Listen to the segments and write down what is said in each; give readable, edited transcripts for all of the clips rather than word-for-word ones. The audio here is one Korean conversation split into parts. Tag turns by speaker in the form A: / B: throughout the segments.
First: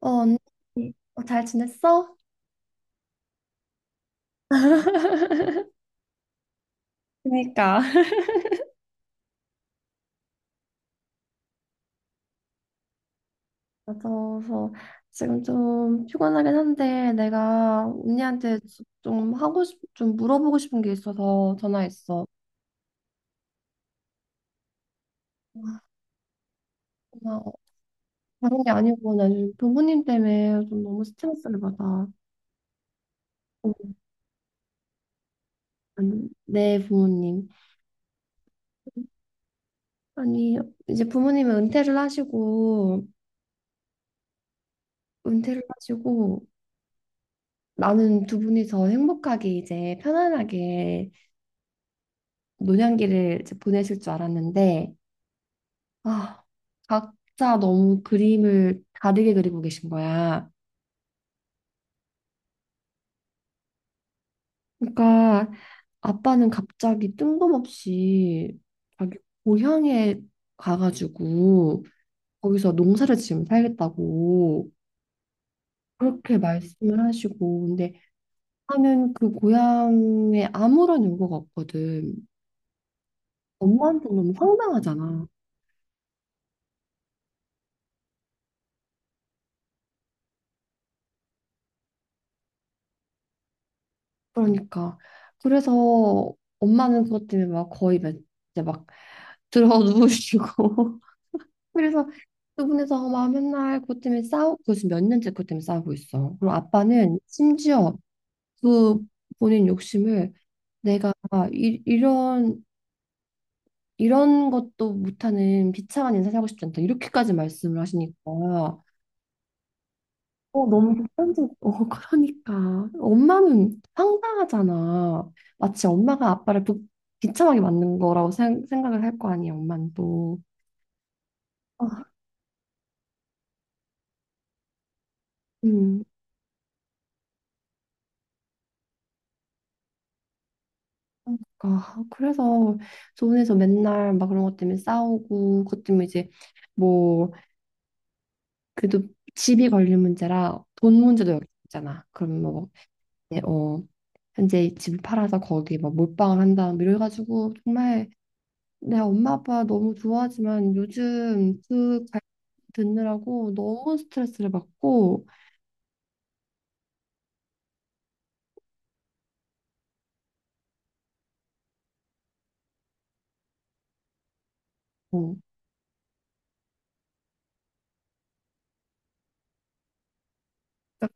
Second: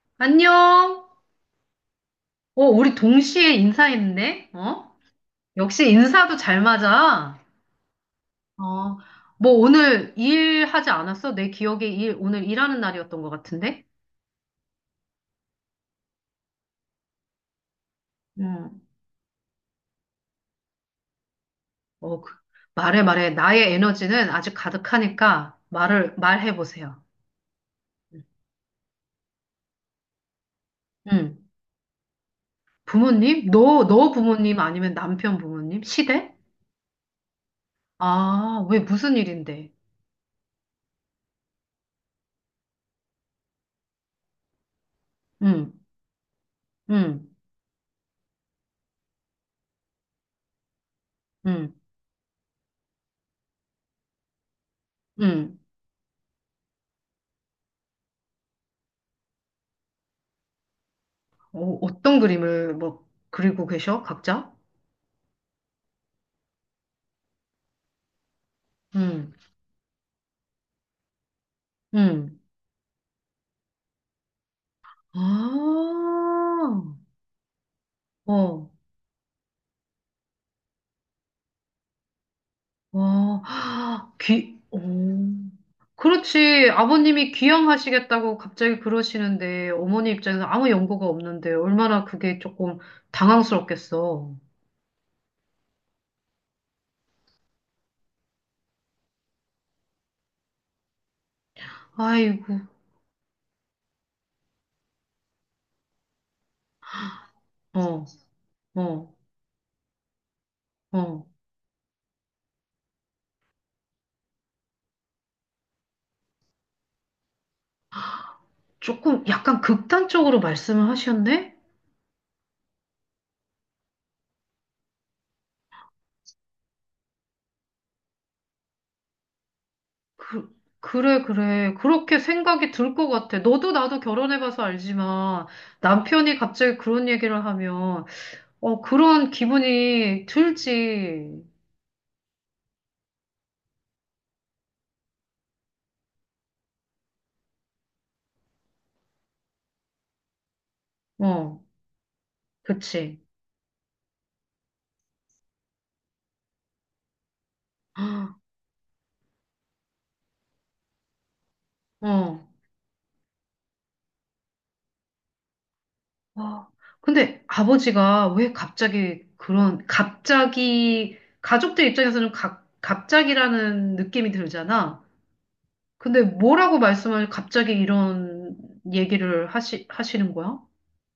A: 언니,
B: 안녕.
A: 잘 지냈어?
B: 어, 우리 동시에 인사했네? 어? 역시 인사도 잘 맞아.
A: 그러니까.
B: 어, 뭐 오늘 일하지 않았어? 내 기억에 오늘 일하는 날이었던 것 같은데?
A: 그래서 지금 좀 피곤하긴 한데 내가 언니한테
B: 음.
A: 좀 물어보고 싶은 게 있어서
B: 어,
A: 전화했어.
B: 그- 말해, 말해. 나의 에너지는 아직 가득하니까
A: 아
B: 말해보세요.
A: 고마워. 다른 게 아니고 나 요즘 부모님 때문에 좀 너무
B: 음.
A: 스트레스를 받아.
B: 부모님? 너,
A: 아
B: 너 부모님 아니면 남편 부모님? 시댁?
A: 내 부모님.
B: 아, 왜 무슨 일인데?
A: 아니, 이제 은퇴를
B: 음,
A: 하시고,
B: 음,
A: 나는 두 분이서 행복하게 이제 편안하게
B: 음,
A: 노년기를 이제 보내실 줄 알았는데,
B: 음.
A: 아, 각자 너무 그림을 다르게 그리고 계신 거야.
B: 어, 어떤 그림을 뭐 그리고 계셔? 각자?
A: 그러니까 아빠는 갑자기 뜬금없이 자기
B: 응.
A: 고향에 가가지고
B: 응.
A: 거기서 농사를 지으면 살겠다고 그렇게
B: 아,
A: 말씀을 하시고, 근데
B: 어,
A: 하면 그 고향에 아무런 연고가 없거든.
B: 와,
A: 엄마한테
B: 아,
A: 너무
B: 오.
A: 황당하잖아.
B: 그렇지. 아버님이 귀향하시겠다고 갑자기 그러시는데, 어머니 입장에서 아무 연고가 없는데, 얼마나 그게 조금 당황스럽겠어.
A: 그러니까 그래서 엄마는 그것 때문에 막 거의 막 이제 막 들어 누우시고 그래서
B: 아이고,
A: 두 분이서 막 맨날 그것 때문에 싸우고 지금 몇 년째 그것 때문에 싸우고 있어. 그리고 아빠는 심지어
B: 어,
A: 그
B: 어,
A: 본인 욕심을 내가
B: 어.
A: 이런 이런 것도 못하는 비참한 인생 살고 싶지 않다 이렇게까지 말씀을 하시니까
B: 조금 약간 극단적으로
A: 어,
B: 말씀을
A: 너무 불편지.
B: 하셨네?
A: 어, 그러니까. 엄마는 황당하잖아. 마치 엄마가 비참하게 만든 거라고 생각을 할 거 아니야, 엄마는 또.
B: 그, 그래, 그래.
A: 아,
B: 그렇게 생각이 들 것 같아. 너도 나도 결혼해봐서 알지만,
A: 음.
B: 남편이 갑자기 그런 얘기를 하면, 그런 기분이 들지.
A: 그러니까. 그래서 조원에서 맨날 막 그런 것 때문에 싸우고, 그것 때문에 이제 뭐, 그래도 집이 걸린 문제라 돈 문제도 여기
B: 어,
A: 있잖아. 그럼 뭐,
B: 그치.
A: 이제 현재 집을 팔아서 거기 막 몰빵을 한다. 뭐 이래가지고 정말 내 엄마 아빠 너무 좋아하지만 요즘
B: 어,
A: 듣느라고 너무 스트레스를 받고
B: 어. 근데 아버지가 왜 갑자기 그런, 갑자기, 가족들 입장에서는 갑 갑자기라는 느낌이 들잖아.
A: 어,
B: 근데 뭐라고 말씀을 갑자기 이런 얘기를 하시는 거야?
A: 딱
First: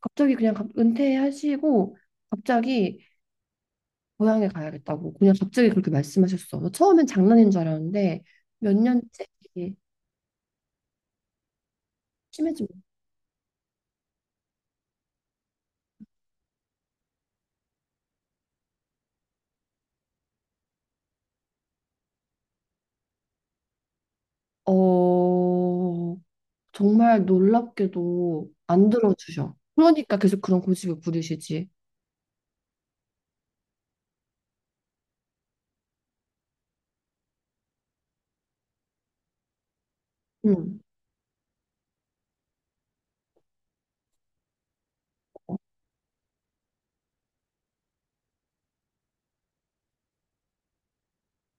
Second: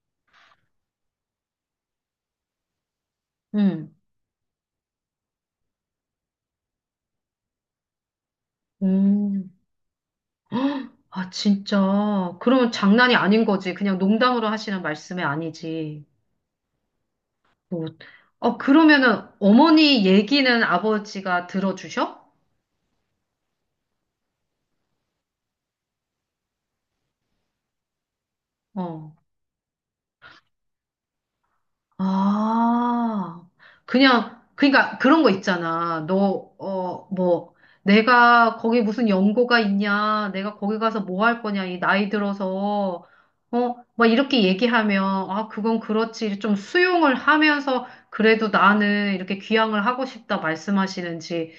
A: 갑자기 은퇴하시고 갑자기
B: 응.
A: 고향에 가야겠다고 그냥 갑자기 그렇게 말씀하셨어. 뭐 처음엔 장난인 줄 알았는데 몇 년째
B: 음.
A: 이게
B: 아, 진짜.
A: 심해지고
B: 그러면 장난이 아닌 거지. 그냥 농담으로 하시는 말씀이 아니지. 뭐, 그러면은 어머니 얘기는 아버지가 들어주셔?
A: 어, 정말 놀랍게도 안
B: 어.
A: 들어주셔. 그러니까 계속 그런 고집을 부리시지.
B: 아, 그냥, 그러니까 그런 거 있잖아. 너, 뭐, 내가 거기 무슨 연고가 있냐, 내가
A: 응.
B: 거기 가서 뭐 할 거냐, 이 나이 들어서, 막 이렇게 얘기하면, 아, 그건 그렇지. 좀 수용을 하면서, 그래도 나는 이렇게 귀향을 하고 싶다 말씀하시는지,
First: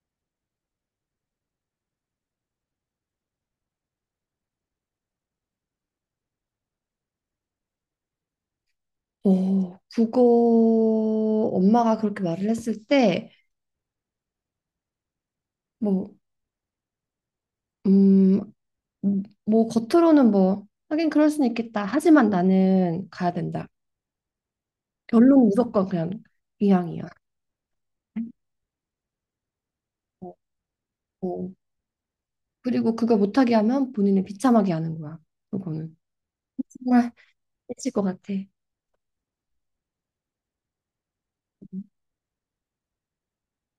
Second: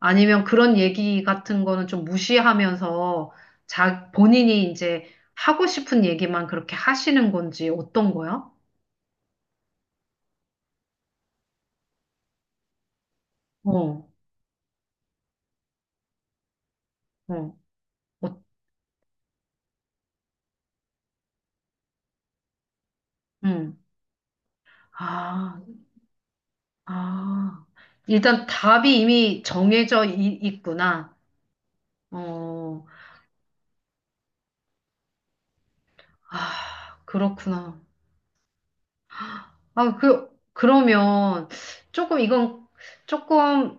B: 아니면 그런 얘기 같은 거는 좀 무시하면서, 자, 본인이 이제 하고 싶은 얘기만 그렇게 하시는 건지, 어떤 거야?
A: 어, 그거 엄마가 그렇게 말을 했을 때
B: 어,
A: 뭐
B: 어. 어,
A: 음, 뭐 겉으로는 뭐 하긴 그럴 수는 있겠다. 하지만 나는 가야 된다.
B: 음.
A: 결론
B: 아,
A: 무조건 그냥 이왕이야
B: 아. 일단 답이 이미 정해져
A: 어,
B: 이- 있구나.
A: 어.
B: 어,
A: 그리고 그거 못하게 하면 본인을 비참하게 하는 거야. 그거는
B: 아,
A: 정말
B: 그렇구나.
A: 미칠 것 같아.
B: 아, 그러면 조금 이건 조금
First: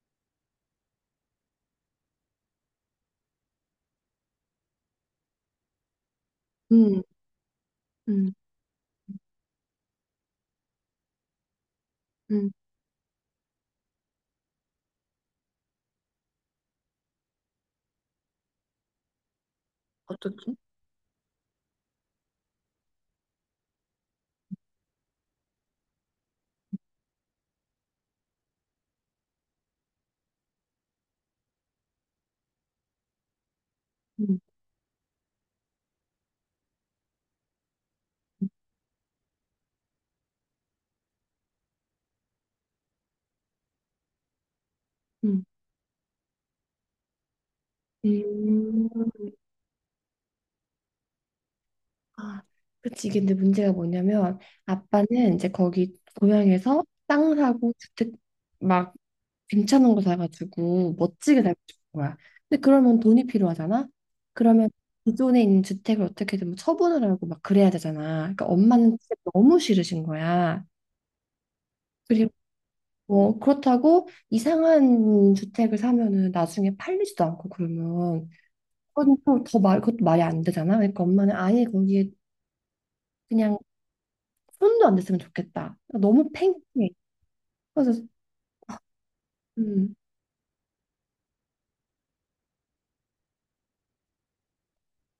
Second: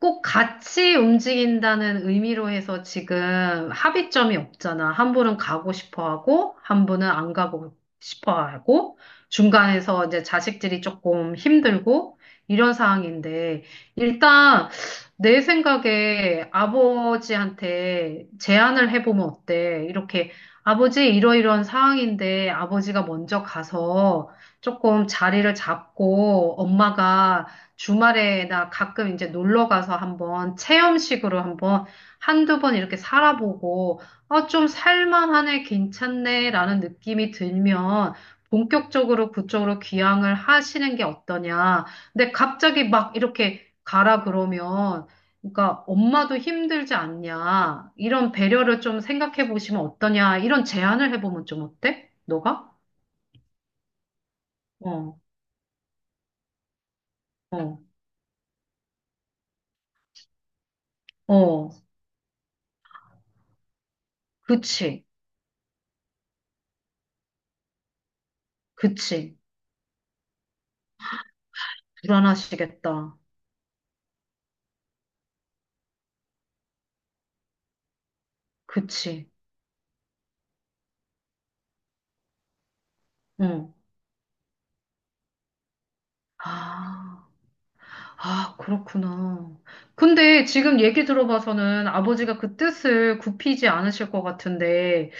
B: 꼭 같이 움직인다는 의미로 해서 지금 합의점이 없잖아. 한 분은 가고 싶어 하고, 한
A: 음,
B: 분은 안 가고
A: 음,
B: 싶어 하고, 중간에서 이제 자식들이 조금 힘들고,
A: 음,
B: 이런 상황인데, 일단 내 생각에 아버지한테 제안을 해보면 어때? 이렇게
A: 어떻게?
B: 아버지 이러이러한 상황인데 아버지가 먼저 가서 조금 자리를 잡고 엄마가 주말에 나 가끔 이제 놀러 가서 한번 체험식으로 한번 한두 번 이렇게 살아보고
A: 음,
B: 아, 좀 살만하네, 괜찮네 라는 느낌이 들면 본격적으로 그쪽으로 귀향을 하시는 게 어떠냐. 근데 갑자기 막 이렇게 가라 그러면
A: 음.
B: 그러니까 엄마도 힘들지 않냐. 이런 배려를
A: 음.
B: 좀 생각해 보시면 어떠냐. 이런 제안을 해보면 좀 어때?
A: 아,
B: 너가?
A: 그치. 이게 근데 문제가 뭐냐면
B: 어,
A: 아빠는 이제 거기 고향에서 땅 사고
B: 어.
A: 주택 막 괜찮은 거 사가지고 멋지게 살고
B: 어.
A: 싶은 거야. 근데 그러면 돈이 필요하잖아. 그러면
B: 그치,
A: 기존에 있는 주택을 어떻게든 뭐 처분을 하고 막 그래야 되잖아. 그러니까 엄마는 주택
B: 그치.
A: 너무 싫으신 거야. 그리고
B: 불안하시겠다.
A: 뭐 그렇다고 이상한 주택을 사면은 나중에 팔리지도 않고 그러면
B: 그치.
A: 그것도 말이 안 되잖아. 그러니까 엄마는 아예 거기에 그냥
B: 응.
A: 손도 안 댔으면 좋겠다. 너무 팽팽해.
B: 아,
A: 그래서
B: 아, 그렇구나.
A: 음,
B: 근데 지금 얘기 들어봐서는 아버지가 그 뜻을 굽히지 않으실 것 같은데,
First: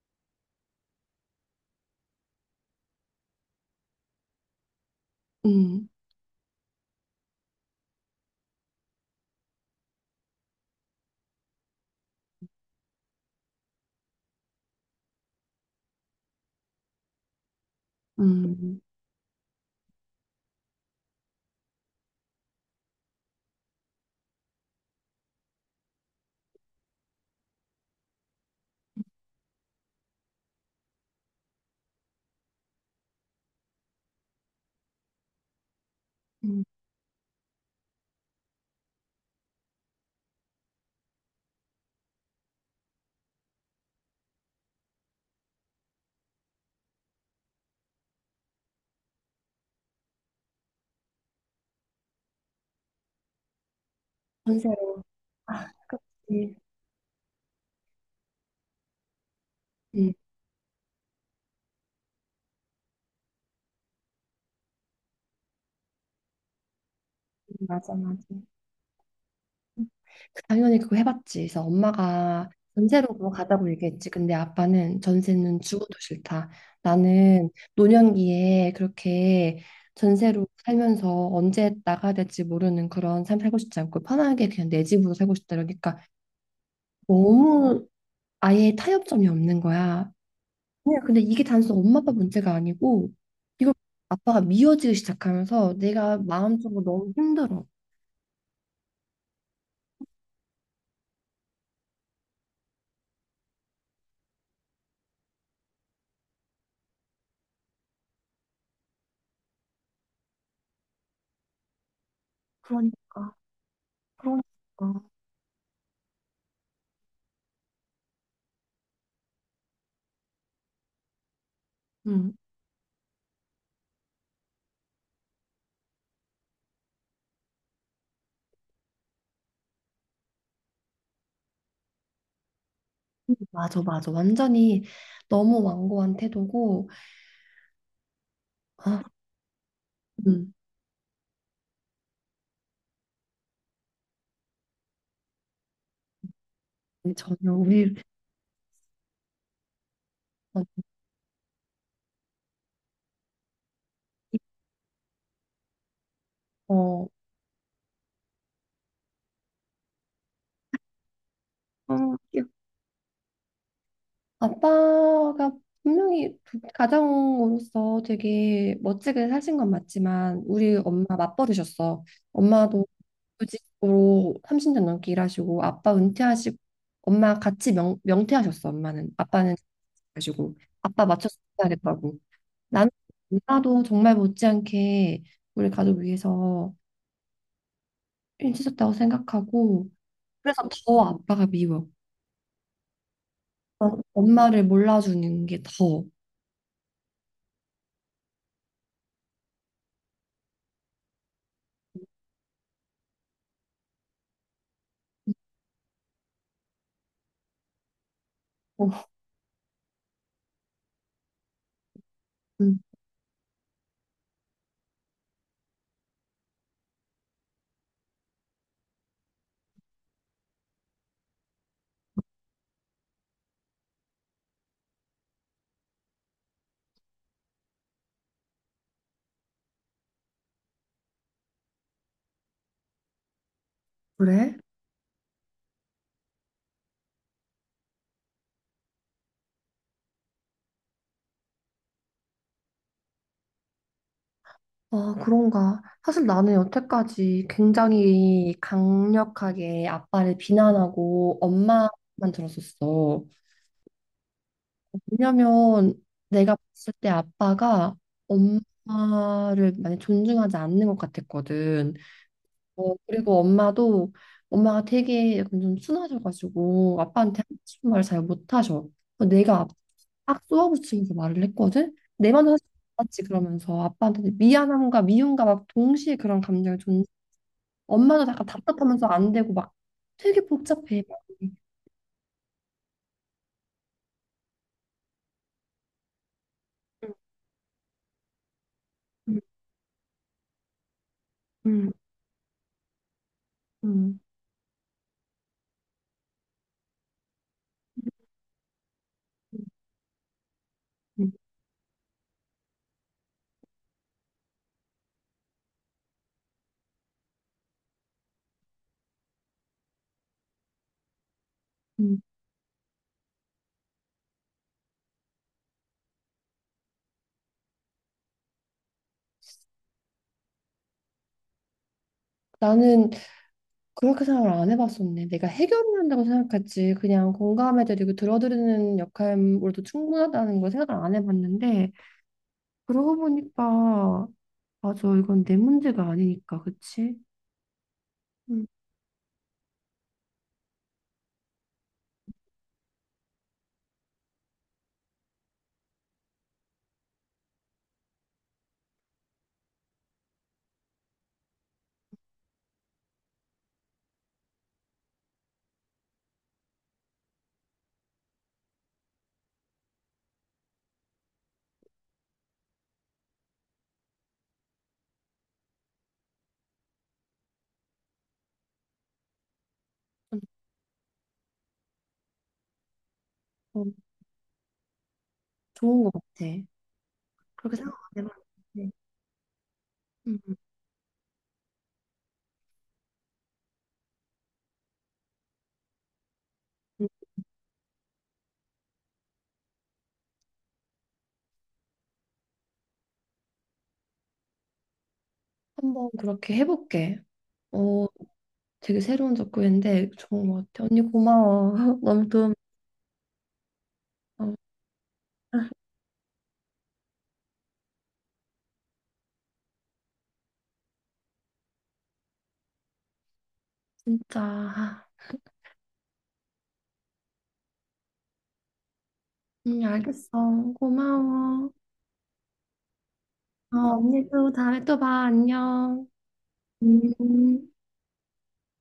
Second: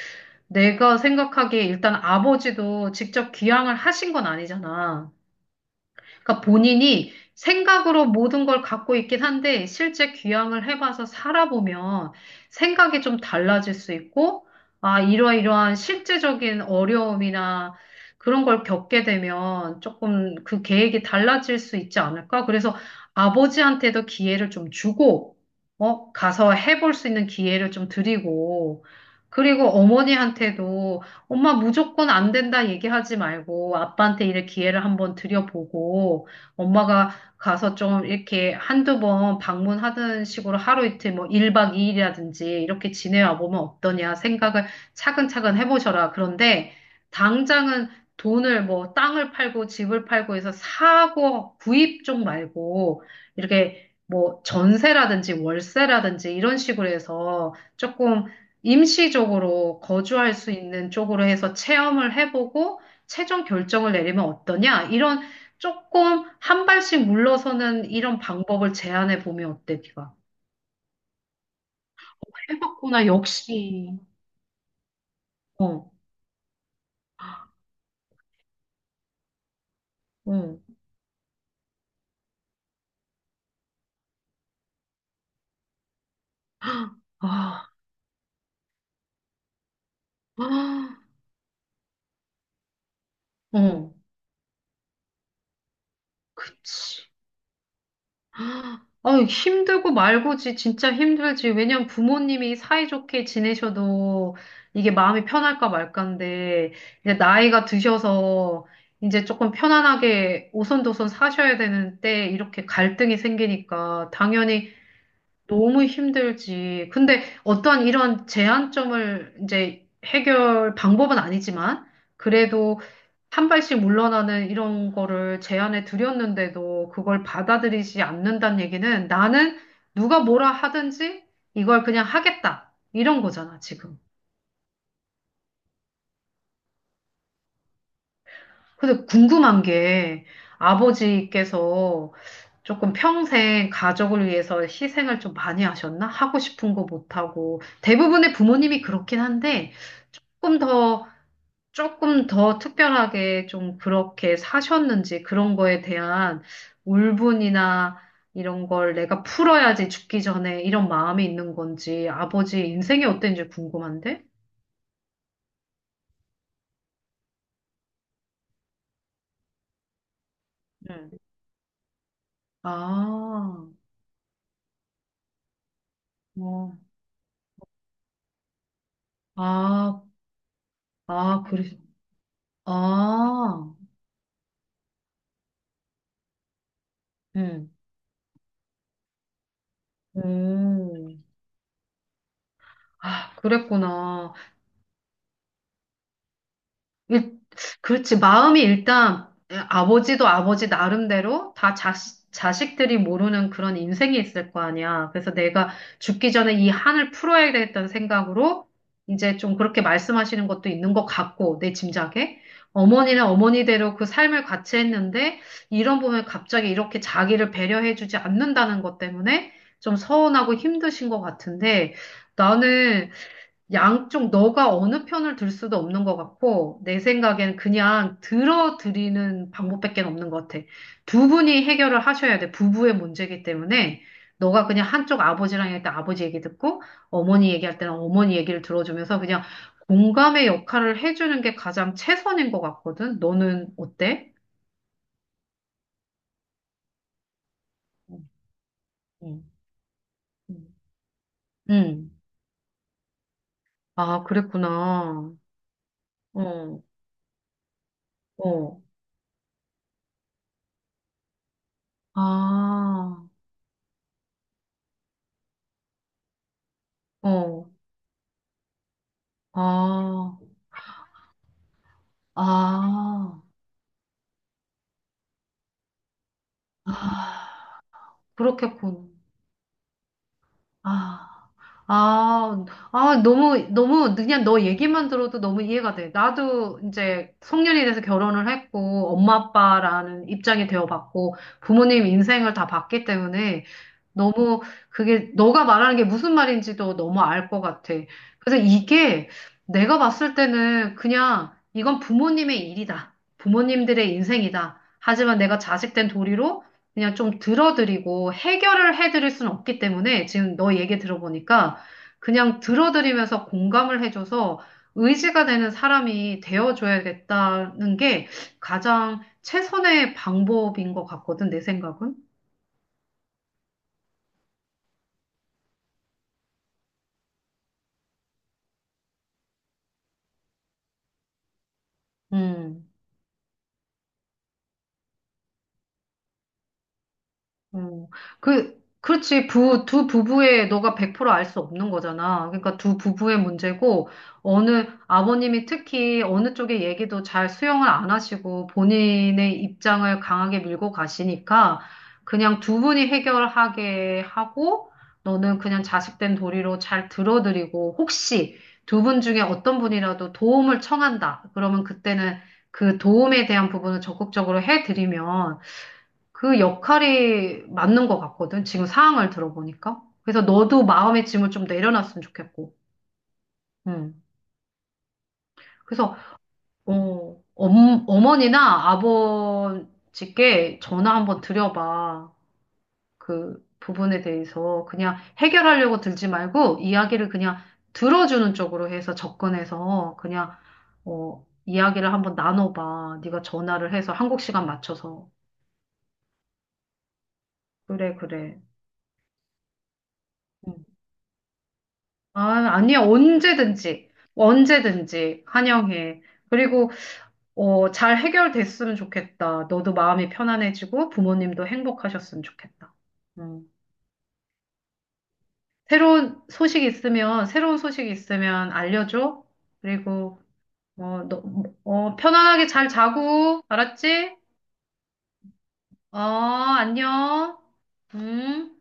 B: 내가 생각하기에 일단 아버지도 직접 귀향을 하신 건 아니잖아.
A: 음,
B: 그러니까 본인이 생각으로 모든 걸 갖고 있긴 한데 실제 귀향을 해봐서 살아보면 생각이 좀 달라질 수 있고 아, 이러이러한 실제적인 어려움이나 그런 걸
A: 음,
B: 겪게 되면 조금 그 계획이 달라질 수 있지 않을까? 그래서 아버지한테도 기회를 좀 주고 어, 가서 해볼 수 있는 기회를 좀 드리고 그리고 어머니한테도 엄마 무조건 안 된다 얘기하지 말고 아빠한테 이런 기회를 한번 드려보고
A: 음,
B: 엄마가 가서 좀 이렇게 한두 번 방문하는 식으로 하루 이틀 뭐 1박 2일이라든지 이렇게 지내와 보면 어떠냐 생각을 차근차근 해보셔라. 그런데 당장은 돈을 뭐 땅을 팔고 집을 팔고 해서 사고 구입 쪽 말고 이렇게 뭐
A: 전세로
B: 전세라든지
A: 아,
B: 월세라든지
A: 그렇지.
B: 이런 식으로 해서 조금 임시적으로 거주할 수 있는 쪽으로 해서 체험을 해보고 최종 결정을 내리면 어떠냐? 이런 조금 한 발씩 물러서는
A: 맞아, 맞아.
B: 이런 방법을 제안해 보면 어때, 네가?
A: 당연히 그거 해봤지. 그래서 엄마가
B: 해봤구나,
A: 전세로 그거 가자고
B: 역시.
A: 얘기했지. 근데 아빠는 전세는 죽어도
B: 어,
A: 싫다. 나는 노년기에 그렇게 전세로
B: 어,
A: 살면서 언제 나가야 될지 모르는 그런 삶 살고 싶지 않고 편하게 그냥 내 집으로 살고 싶다. 그러니까
B: 아,
A: 너무 아예 타협점이 없는 거야.
B: 아,
A: 그냥 근데 이게 단순 엄마 아빠 문제가 아니고 이거
B: 어,
A: 아빠가 미워지기 시작하면서 내가 마음적으로
B: 그치.
A: 너무 힘들어.
B: 아, 힘들고 말고지 진짜 힘들지. 왜냐면 부모님이 사이좋게 지내셔도 이게 마음이 편할까 말까인데 이제 나이가 드셔서 이제 조금 편안하게 오손도손 사셔야 되는데 이렇게 갈등이
A: 그러니까,
B: 생기니까 당연히
A: 그러니까.
B: 너무 힘들지. 근데 어떠한 이런 제한점을 이제 해결 방법은 아니지만
A: 응.
B: 그래도 한 발씩 물러나는 이런 거를 제안해 드렸는데도 그걸 받아들이지 않는다는 얘기는 나는 누가 뭐라 하든지 이걸 그냥 하겠다. 이런 거잖아,
A: 맞아,
B: 지금.
A: 맞아. 완전히 너무 완고한 태도고, 아,
B: 근데 궁금한 게
A: 음,
B: 아버지께서 조금 평생 가족을 위해서 희생을 좀 많이 하셨나? 하고 싶은 거
A: 전혀
B: 못하고.
A: 우리,
B: 대부분의 부모님이 그렇긴 한데 조금 더, 조금 더 특별하게 좀 그렇게 사셨는지 그런 거에 대한
A: 어,
B: 울분이나 이런 걸 내가 풀어야지 죽기 전에 이런 마음이 있는 건지
A: 어,
B: 아버지 인생이 어땠는지 궁금한데?
A: 아빠가 분명히 가장으로서 되게 멋지게 사신 건 맞지만, 우리 엄마
B: 응.
A: 맞벌이셨어. 엄마도
B: 아,
A: 구직으로 30년 넘게 일하시고, 아빠 은퇴하시고,
B: 어,
A: 명퇴하셨어, 엄마는. 아빠는
B: 아,
A: 가지고 아빠 맞춰서
B: 아, 그래.
A: 해야겠다고. 나는
B: 아,
A: 누나도 정말 못지않게 우리 가족 위해서
B: 음.
A: 힘쓰셨다고 생각하고 그래서 더
B: 음.
A: 아빠가 미워.
B: 아,
A: 어,
B: 그랬구나.
A: 엄마를 몰라주는 게 더.
B: 일- 그렇지. 마음이 일단 아버지도 아버지 나름대로 다 자식, 자식들이 모르는 그런 인생이 있을 거 아니야. 그래서 내가 죽기 전에 이 한을 풀어야겠다는 생각으로
A: 어,
B: 이제 좀 그렇게 말씀하시는 것도 있는 것 같고, 내 짐작에.
A: 음,
B: 어머니는 어머니대로 그 삶을 같이 했는데, 이런 부분에 갑자기 이렇게 자기를 배려해주지 않는다는 것 때문에 좀 서운하고 힘드신 것 같은데, 나는 양쪽 너가 어느 편을 들 수도 없는 것 같고, 내 생각엔 그냥 들어드리는 방법밖에 없는 것 같아. 두 분이 해결을 하셔야 돼. 부부의 문제이기 때문에.
A: 그래?
B: 너가 그냥 한쪽 아버지랑 할때 아버지 얘기 듣고, 어머니 얘기할 때는 어머니 얘기를 들어주면서 그냥 공감의 역할을 해주는 게 가장 최선인 것 같거든. 너는 어때?
A: 아, 그런가. 사실 나는 여태까지
B: 응
A: 굉장히 강력하게 아빠를 비난하고
B: 응.
A: 엄마만
B: 응.
A: 들었었어.
B: 아, 그랬구나.
A: 왜냐면 내가
B: 어,
A: 봤을 때 아빠가
B: 어.
A: 엄마를 많이 존중하지 않는 것 같았거든. 어,
B: 아,
A: 그리고 엄마도 엄마가 되게 약간 좀 순하셔가지고 아빠한테 하고
B: 어,
A: 싶은 말을 잘 못하셔. 그래서 내가
B: 아.
A: 딱 쏘아붙이면서 말을 했거든. 내 말은 사실 맞지
B: 아,
A: 그러면서 아빠한테 미안함과 미움과 막 동시에 그런 감정이 존재.
B: 아,
A: 엄마도 약간 답답하면서
B: 그렇겠군.
A: 안 되고 막 되게 복잡해. 막.
B: 아, 아, 아, 너무, 너무, 그냥 너 얘기만 들어도 너무 이해가 돼. 나도 이제 성년이 돼서 결혼을 했고, 엄마,
A: 음
B: 아빠라는 입장이 되어봤고,
A: 음,
B: 부모님 인생을 다 봤기 때문에
A: 음,
B: 너무 그게, 너가 말하는 게 무슨 말인지도 너무 알 것 같아. 그래서 이게
A: 음,
B: 내가 봤을 때는
A: 음.
B: 그냥 이건 부모님의 일이다. 부모님들의 인생이다. 하지만 내가 자식 된 도리로 그냥 좀 들어드리고 해결을 해드릴 수는 없기 때문에 지금 너 얘기 들어보니까
A: 음.
B: 그냥 들어드리면서 공감을 해줘서 의지가 되는 사람이 되어줘야겠다는 게 가장 최선의 방법인 것 같거든, 내 생각은.
A: 나는 그렇게 생각을 안 해봤었네. 내가 해결을 한다고 생각했지. 그냥 공감해드리고 들어드리는 역할로도 충분하다는 걸 생각을 안 해봤는데,
B: 음.
A: 그러고 보니까, 맞아. 이건 내 문제가 아니니까, 그치?
B: 어,
A: 음,
B: 그렇지. 두 부부의 너가 100%알 수 없는 거잖아. 그러니까 두 부부의 문제고, 어느, 아버님이 특히 어느 쪽의 얘기도 잘 수용을 안 하시고, 본인의 입장을 강하게 밀고 가시니까, 그냥 두 분이 해결하게 하고, 너는 그냥 자식된 도리로 잘 들어드리고, 혹시 두 분 중에 어떤 분이라도 도움을 청한다. 그러면 그때는 그 도움에 대한 부분을 적극적으로 해드리면, 그 역할이 맞는 것 같거든. 지금 상황을 들어보니까. 그래서 너도 마음의 짐을 좀 내려놨으면 좋겠고.
A: 어,
B: 음.
A: 좋은 것
B: 그래서
A: 같아. 그렇게 생각 안
B: 어머니나
A: 해봤는데. 음,
B: 아버지께 전화 한번 드려봐. 그 부분에 대해서 그냥 해결하려고 들지 말고
A: 음.
B: 이야기를 그냥 들어주는 쪽으로 해서 접근해서 그냥 어, 이야기를 한번 나눠봐. 네가 전화를 해서 한국 시간 맞춰서.
A: 한번 그렇게 해볼게. 어,
B: 그래, 그래.
A: 되게 새로운 접근인데 좋은 것
B: 응.
A: 같아. 언니 고마워. 너무
B: 아,
A: 도움,
B: 아니야. 언제든지,
A: 어,
B: 언제든지 환영해. 그리고, 잘 해결됐으면 좋겠다. 너도 마음이 편안해지고 부모님도 행복하셨으면 좋겠다. 음.
A: 진짜.
B: 새로운 소식 있으면, 새로운 소식 있으면 알려줘.
A: 응
B: 그리고,
A: 알겠어.
B: 너,
A: 고마워.
B: 편안하게 잘 자고,
A: 어,
B: 알았지?
A: 언니도 다음에 또 봐. 안녕.
B: 어, 안녕.
A: 음.
B: 음.